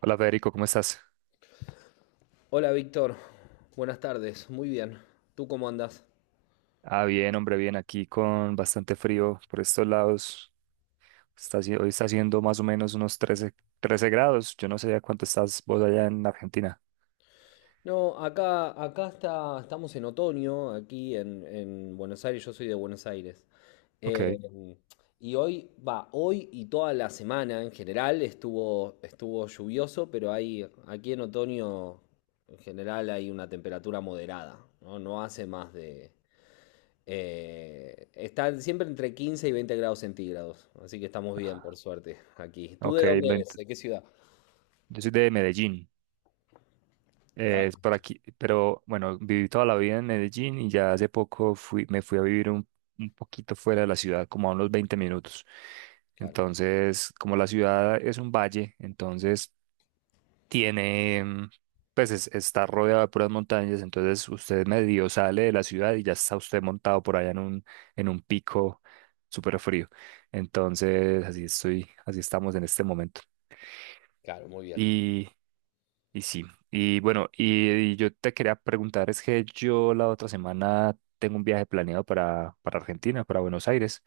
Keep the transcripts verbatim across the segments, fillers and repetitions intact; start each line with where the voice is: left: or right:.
right: Hola Federico, ¿cómo estás?
left: Hola Víctor, buenas tardes, muy bien. ¿Tú cómo andas?
right: Ah, bien, hombre, bien, aquí con bastante frío por estos lados. Está, haci- hoy está haciendo más o menos unos trece, trece grados. Yo no sé a cuánto estás vos allá en Argentina.
left: No, acá, acá está, estamos en otoño, aquí en, en Buenos Aires, yo soy de Buenos Aires. Eh,
right: Ok,
left: y hoy, va, hoy y toda la semana en general estuvo, estuvo lluvioso, pero hay, aquí en otoño en general hay una temperatura moderada, ¿no? No hace más de. Eh, está siempre entre quince y veinte grados centígrados, así que estamos bien, por suerte, aquí. ¿Tú de
right: ok.
left: dónde
right: ven-
left: eres? ¿De qué ciudad?
right: Yo soy de Medellín, eh, es por aquí, pero bueno, viví toda la vida en Medellín y ya hace poco fui, me fui a vivir un, un poquito fuera de la ciudad, como a unos veinte minutos.
left: Claro,
right: Entonces, como la ciudad es un valle, entonces tiene, mm, pues es- está rodeado de puras montañas, entonces usted medio sale de la ciudad y ya está usted montado por allá en un, en un pico súper frío. Entonces, así estoy, así estamos en este momento.
left: claro, muy bien.
right: Y, y sí, y bueno, y, y yo te quería preguntar, es que yo la otra semana tengo un viaje planeado para, para Argentina, para Buenos Aires.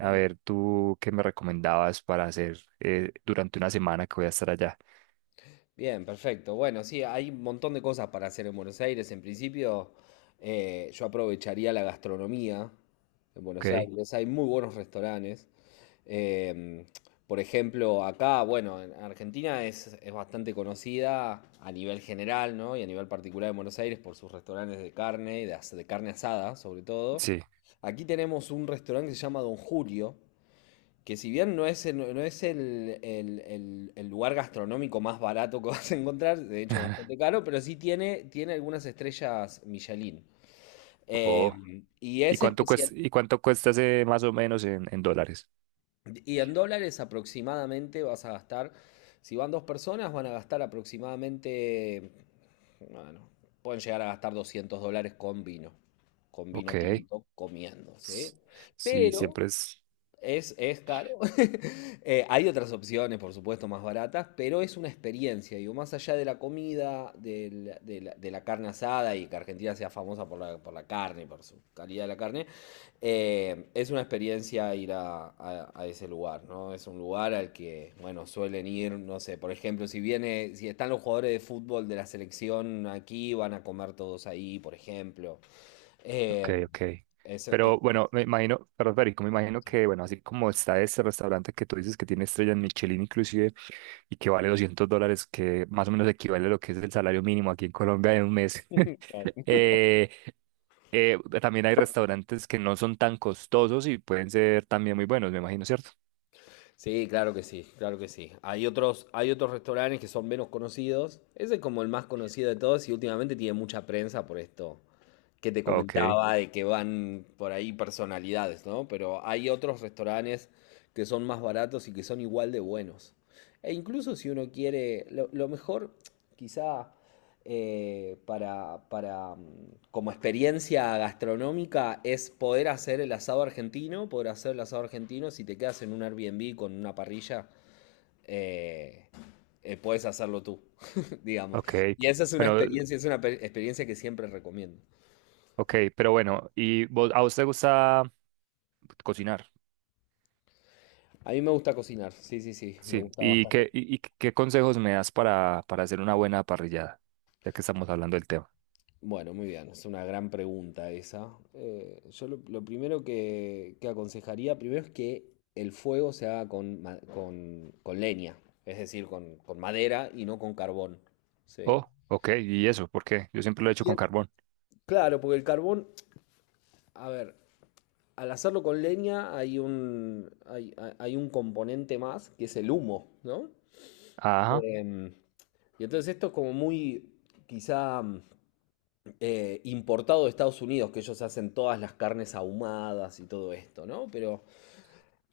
left: Ah, mu-
right: ver, ¿tú qué me recomendabas para hacer eh, durante una semana que voy a estar allá?
left: bien, perfecto. Bueno, sí, hay un montón de cosas para hacer en Buenos Aires. En principio, eh, yo aprovecharía la gastronomía en Buenos
right: Ok,
left: Aires. Hay muy buenos restaurantes. Em, por ejemplo, acá, bueno, en Argentina es, es bastante conocida a nivel general, ¿no? Y a nivel particular en Buenos Aires por sus restaurantes de carne, y de as- de carne asada, sobre todo.
right: sí.
left: Aquí tenemos un restaurante que se llama Don Julio que si bien no es, el- no no es el, el- el- el lugar gastronómico más barato que vas a encontrar, de hecho es bastante caro, pero sí tiene, tiene algunas estrellas Michelin. Eh,
right: Oh.
left: y
right: ¿Y
left: es
right: cuánto
left: especial.
right: cuesta, y cuánto cuesta ese más o menos en, en dólares?
left: Y en dólares aproximadamente vas a gastar, si van dos personas, van a gastar aproximadamente, bueno, pueden llegar a gastar doscientos dólares con vino, con vino
right: Ok.
left: tinto, comiendo, ¿sí?
right: S- Sí,
left: Pero.
right: siempre es.
left: Es, es caro. Eh, hay otras opciones, por supuesto, más baratas, pero es una experiencia. Digo, más allá de la comida, del- de la, de la carne asada y que Argentina sea famosa por la, por la carne, por su calidad de la carne, eh, es una experiencia ir a, a- a ese lugar, ¿no? Es un lugar al que, bueno, suelen ir, no sé, por ejemplo, si viene, si están los jugadores de fútbol de la selección aquí, van a comer todos ahí, por ejemplo.
right: Ok,
left: Eh,
right: ok.
left: es, es-
right: Pero bueno, me imagino, perdón, Federico, me imagino que, bueno, así como está este restaurante que tú dices que tiene estrellas Michelin inclusive y que vale doscientos dólares, que más o menos equivale a lo que es el salario mínimo aquí en Colombia en un mes. eh, eh, también hay restaurantes que no son tan costosos y pueden ser también muy buenos, me imagino, ¿cierto?
left: Sí, claro que sí, claro que sí. Hay otros, hay otros restaurantes que son menos conocidos. Ese es como el más conocido de todos y últimamente tiene mucha prensa por esto que te
right: Ok,
left: comentaba de que van por ahí personalidades, ¿no? Pero hay otros restaurantes que son más baratos y que son igual de buenos. E incluso si uno quiere, lo, lo mejor quizá eh, para, para, mm, como experiencia gastronómica es poder hacer el asado argentino, poder hacer el asado argentino, si te quedas en un Airbnb con una parrilla, eh, eh, puedes hacerlo tú, digamos.
right: ok.
left: Y esa es una
right: Bueno,
left: experiencia, es una pe- experiencia que siempre recomiendo.
right: ok, pero bueno, ¿y vos- a vos te gusta cocinar?
left: A mí me gusta cocinar, sí, sí, sí, me
right: Sí.
left: gusta
right: ¿Y
left: bastante.
right: qué, y, y qué consejos me das para, para hacer una buena parrillada? Ya que estamos hablando del tema.
left: Bueno, muy bien, es una gran pregunta esa. Eh, yo lo, lo primero que, que aconsejaría, primero es que el fuego se haga con, ma- con, con leña, es decir, con, con madera y no con carbón, ¿sí?
right: Oh, ok, ¿y eso? ¿Por qué? Yo siempre lo he hecho
left: Y
right: con
left: el-
right: carbón.
left: Claro, porque el carbón, a ver, al hacerlo con leña hay un, hay, hay- hay un componente más que es el humo, ¿no?
right: Ajá.
left: Em, y entonces esto es como muy, quizá eh, importado de Estados Unidos, que ellos hacen todas las carnes ahumadas y todo esto, ¿no? Pero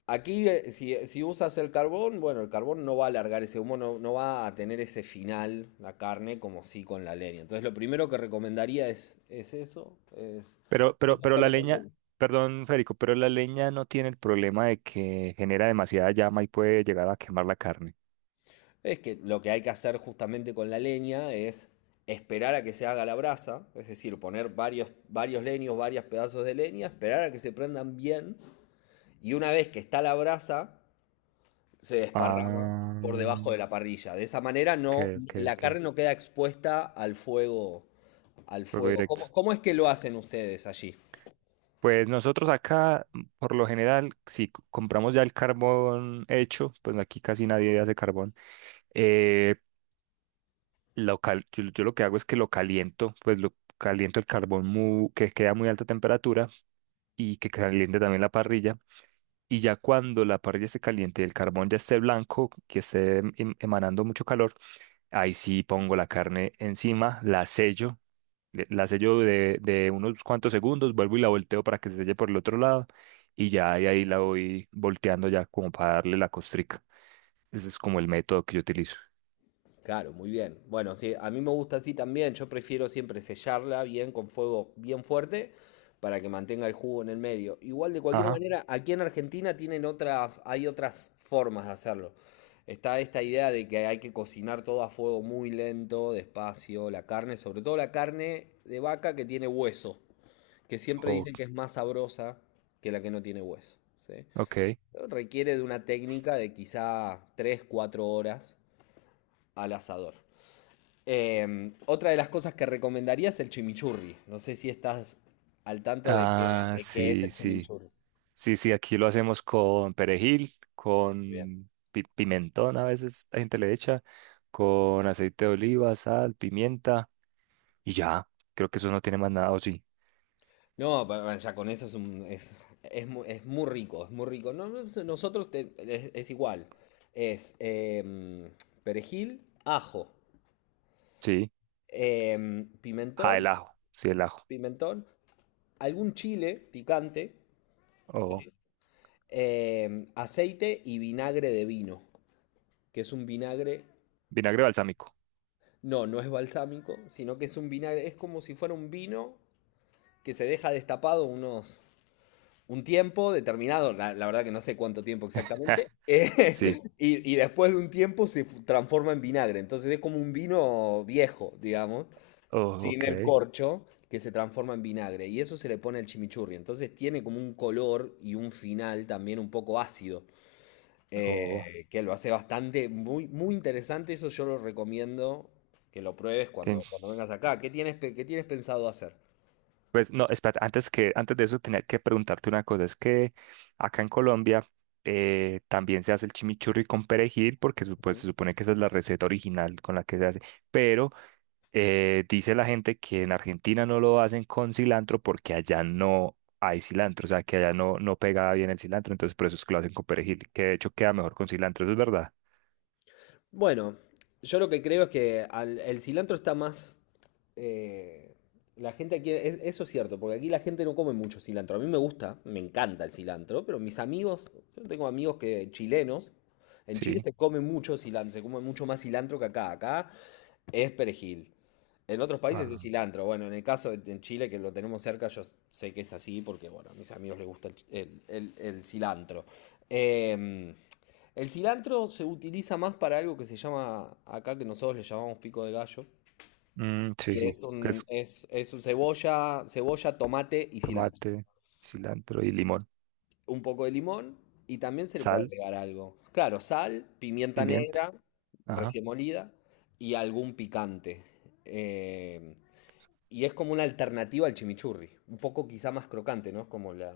left: aquí, eh, si, si usas el carbón, bueno, el carbón no va a alargar ese humo, no, no va a tener ese final, la carne, como sí con la leña. Entonces, lo primero que recomendaría es, es eso, es,
right: Pero, pero,
left: es
right: pero la
left: hacerlo con
right: leña,
left: leña.
right: perdón, Federico, pero la leña no tiene el problema de que genera demasiada llama y puede llegar a quemar la carne.
left: Es que lo que hay que hacer justamente con la leña es esperar a que se haga la brasa, es decir, poner varios, varios leños, varios pedazos de leña, esperar a que se prendan bien, y una vez que está la brasa, se desparrama por
right: Ah,
left: debajo de la parrilla. De esa manera
right: ok,
left: no,
right: ok,
left: la
right: ok.
left: carne no queda expuesta al fuego, al
right: Fuego
left: fuego.
right: directo.
left: ¿Cómo, cómo es que lo hacen ustedes allí?
right: Pues nosotros acá, mm, por lo general, si c- compramos ya el carbón hecho, pues aquí casi nadie hace carbón. eh, lo cal- yo, yo lo que hago es que lo caliento, pues lo caliento el carbón mu- que queda a muy alta temperatura y que caliente también la parrilla. Y ya cuando la parrilla esté caliente y el carbón ya esté blanco, que esté em- emanando mucho calor, ahí sí pongo la carne encima, la sello le- la sello de, de unos cuantos segundos, vuelvo y la volteo para que se selle por el otro lado y ya de ahí la voy volteando ya como para darle la costrica. Ese es como el método que yo utilizo.
left: Claro, muy bien. Bueno, sí, a mí me gusta así también. Yo prefiero siempre sellarla bien con fuego bien fuerte para que mantenga el jugo en el medio. Igual de cualquier
right: Ajá.
left: manera, aquí en Argentina tienen otras, hay otras formas de hacerlo. Está esta idea de que hay que cocinar todo a fuego muy lento, despacio, la carne, sobre todo la carne de vaca que tiene hueso, que siempre
right: o-
left: dicen que es más sabrosa que la que no tiene hueso, ¿sí?
right: ok.
left: Pero Requiere de una técnica de quizá tres cuatro horas al asador. Eh, otra de las cosas que recomendaría es el chimichurri. No sé si estás al tanto de qué,
right: Ah,
left: de qué es
right: sí,
left: el
right: sí.
left: chimichurri.
right: Sí, sí, aquí lo hacemos con perejil,
left: Bien.
right: con pi- pimentón, a veces la gente le echa, con aceite de oliva, sal, pimienta y ya. Creo que eso no tiene más nada, o sí.
left: No, pa- pa- ya con eso es, un- es, es mu- es muy rico, es muy rico. No, no sé, nosotros te- es, es igual. Es em, perejil, ajo,
right: Sí.
left: em,
right: Ah,
left: pimentón,
right: el ajo. Sí, el ajo.
left: pimentón, algún chile picante,
right: O
left: Sí. eh, aceite y vinagre de vino, que es un vinagre,
right: vinagre balsámico.
left: no, no es balsámico, sino que es un vinagre, es como si fuera un vino que se deja destapado unos, un tiempo determinado, la, la verdad que no sé cuánto tiempo exactamente, eh,
right: Sí.
left: y, y después de un tiempo se fu- transforma en vinagre, entonces es como un vino viejo, digamos,
right: Oh,
left: sin el
right: ok.
left: corcho que se transforma en vinagre y eso se le pone al chimichurri. Entonces tiene como un color y un final también un poco ácido,
right: Oh,
left: eh, que lo hace bastante, muy, muy interesante. Eso yo lo recomiendo que lo pruebes
right: ten-
left: cuando, cuando vengas acá. ¿Qué tienes, pe- qué tienes pensado hacer?
right: pues no, espera, antes que, antes de eso tenía que preguntarte una cosa. Es que acá en Colombia eh, también se hace el chimichurri con perejil, porque supo- se supone que esa es la receta original con la que se hace. Pero eh, dice la gente que en Argentina no lo hacen con cilantro porque allá no hay cilantro, o sea, que allá no, no pega bien el cilantro, entonces por eso es que lo hacen con perejil, que de hecho queda mejor con cilantro, ¿eso es verdad?
left: Bueno, yo lo que creo es que al- el cilantro está más, eh, la gente aquí, es- eso es cierto, porque aquí la gente no come mucho cilantro. A mí me gusta, me encanta el cilantro, pero mis amigos, yo tengo amigos que chilenos, en Chile
right: Sí.
left: se come mucho cilantro, se come mucho más cilantro que acá. Acá es perejil. En otros países es
right: Ah.
left: cilantro. Bueno, en el caso de en Chile, que lo tenemos cerca, yo sé que es así porque, bueno, a mis amigos les gusta el, ch- el- el- el cilantro. Em, el cilantro se utiliza más para algo que se llama, acá que nosotros le llamamos pico de gallo,
right: Mm, sí,
left: que
right: sí.
left: es
right: Que
left: un,
right: es
left: es, es un cebolla, cebolla, tomate y cilantro.
right: tomate, cilantro y limón.
left: Un poco de limón y también se le puede
right: Sal,
left: agregar algo. Claro, sal, pimienta
right: pimienta.
left: negra,
right: Ajá.
left: recién molida y algún picante. Eh, y es como una alternativa al chimichurri, un poco quizá más crocante, ¿no? Es como la,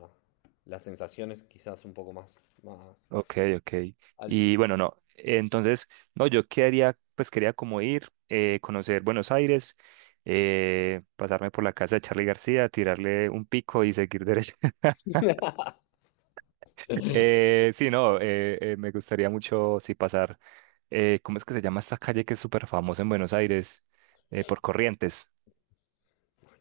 left: las sensaciones quizás un poco más, más
right: Ok, ok.
left: al fin.
right: Y bueno, no. Entonces, no, yo quería, pues quería como ir, eh, conocer Buenos Aires, eh, pasarme por la casa de Charly García, tirarle un pico y seguir derecho. Eh, sí, no, eh, eh, me gustaría mucho, sí, pasar. eh, ¿cómo es que se llama esta calle que es súper famosa en Buenos Aires? Eh, por Corrientes.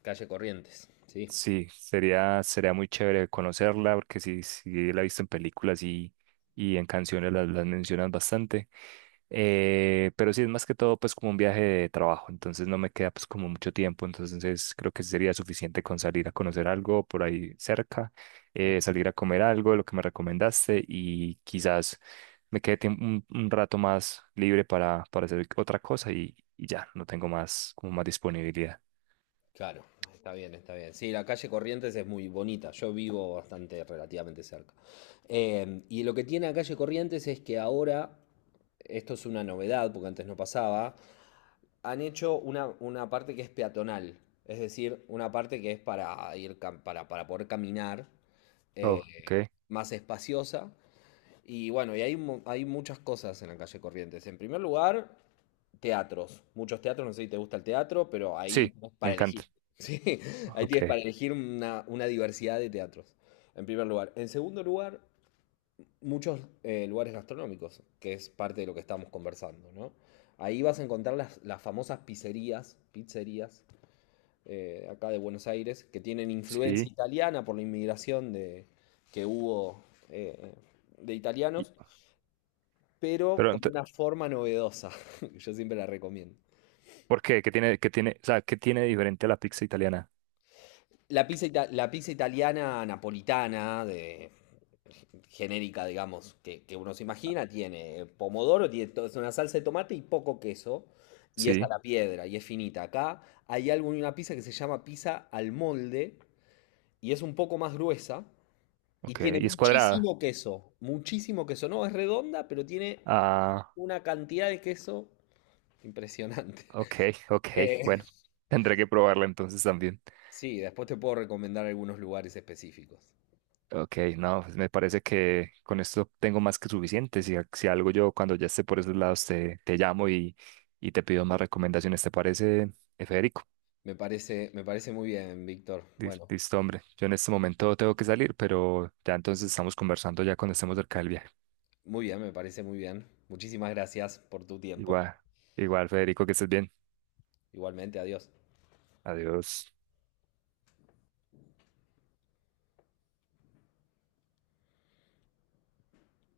left: Calle Corrientes, sí.
right: Sí, sería, sería muy chévere conocerla, porque sí, sí la he visto en películas y, y en canciones las las mencionan bastante. Eh, pero sí, es más que todo pues como un viaje de trabajo, entonces no me queda pues como mucho tiempo, entonces creo que sería suficiente con salir a conocer algo por ahí cerca, eh, salir a comer algo, lo que me recomendaste y quizás me quede tiemp- un, un rato más libre para, para hacer otra cosa y, y ya, no tengo más como más disponibilidad.
left: Claro, está bien, está bien. Sí, la calle Corrientes es muy bonita. Yo vivo bastante relativamente cerca. Eh, y lo que tiene la calle Corrientes es que ahora, esto es una novedad porque antes no pasaba, han hecho una, una parte que es peatonal. Es decir, una parte que es para ir, cam- para, para poder caminar,
right: Oh,
left: eh,
right: ok.
left: más espaciosa. Y bueno, y hay, mu- hay muchas cosas en la calle Corrientes. En primer lugar, teatros. Muchos teatros, no sé si te gusta el teatro, pero ahí
right: Sí,
left: tenés
right: me
left: para
right: encanta.
left: elegir. Sí, ahí
right: Ok,
left: tienes para elegir una, una diversidad de teatros, en primer lugar. En segundo lugar, muchos eh, lugares gastronómicos, que es parte de lo que estamos conversando, ¿no? Ahí vas a encontrar las, las famosas pizzerías, pizzerías eh, acá de Buenos Aires, que tienen influencia
right: sí.
left: italiana por la inmigración de, que hubo eh, de
right: y-
left: italianos pero
right: Pero
left: con
right: ento-
left: una forma novedosa. que Yo siempre la recomiendo.
right: ¿por qué? ¿Qué tiene, qué tiene, o sea, qué tiene de diferente a la pizza italiana?
left: La pizza, ita- la pizza italiana napolitana, de, genérica, digamos, que, que uno se imagina, tiene pomodoro, tiene to- es una salsa de tomate y poco queso, y es a
right: Sí,
left: la piedra, y es finita. Acá hay algo en una pizza que se llama pizza al molde, y es un poco más gruesa, y
right: ok.
left: tiene
right: Y es cuadrada.
left: muchísimo queso, muchísimo queso. No es redonda, pero tiene
right: Ah,
left: una cantidad de queso impresionante.
right: ok, ok,
left: Eh,
right: bueno, tendré que probarla entonces también.
left: Sí, después te puedo recomendar algunos lugares específicos.
right: Ok, no, pues me parece que con esto tengo más que suficiente. Si, a- si algo yo cuando ya esté por esos lados te, te llamo y, y te pido más recomendaciones, ¿te parece, eh, Federico?
left: Me parece, me parece muy bien, Víctor.
right: Lis-
left: Bueno,
right: Listo, hombre. Yo en este momento tengo que salir, pero ya entonces estamos conversando ya cuando estemos cerca del viaje.
left: muy bien, me parece muy bien. Muchísimas gracias por tu tiempo.
right: Igual, igual, Federico, que estés bien.
left: Igualmente, adiós.
right: Adiós.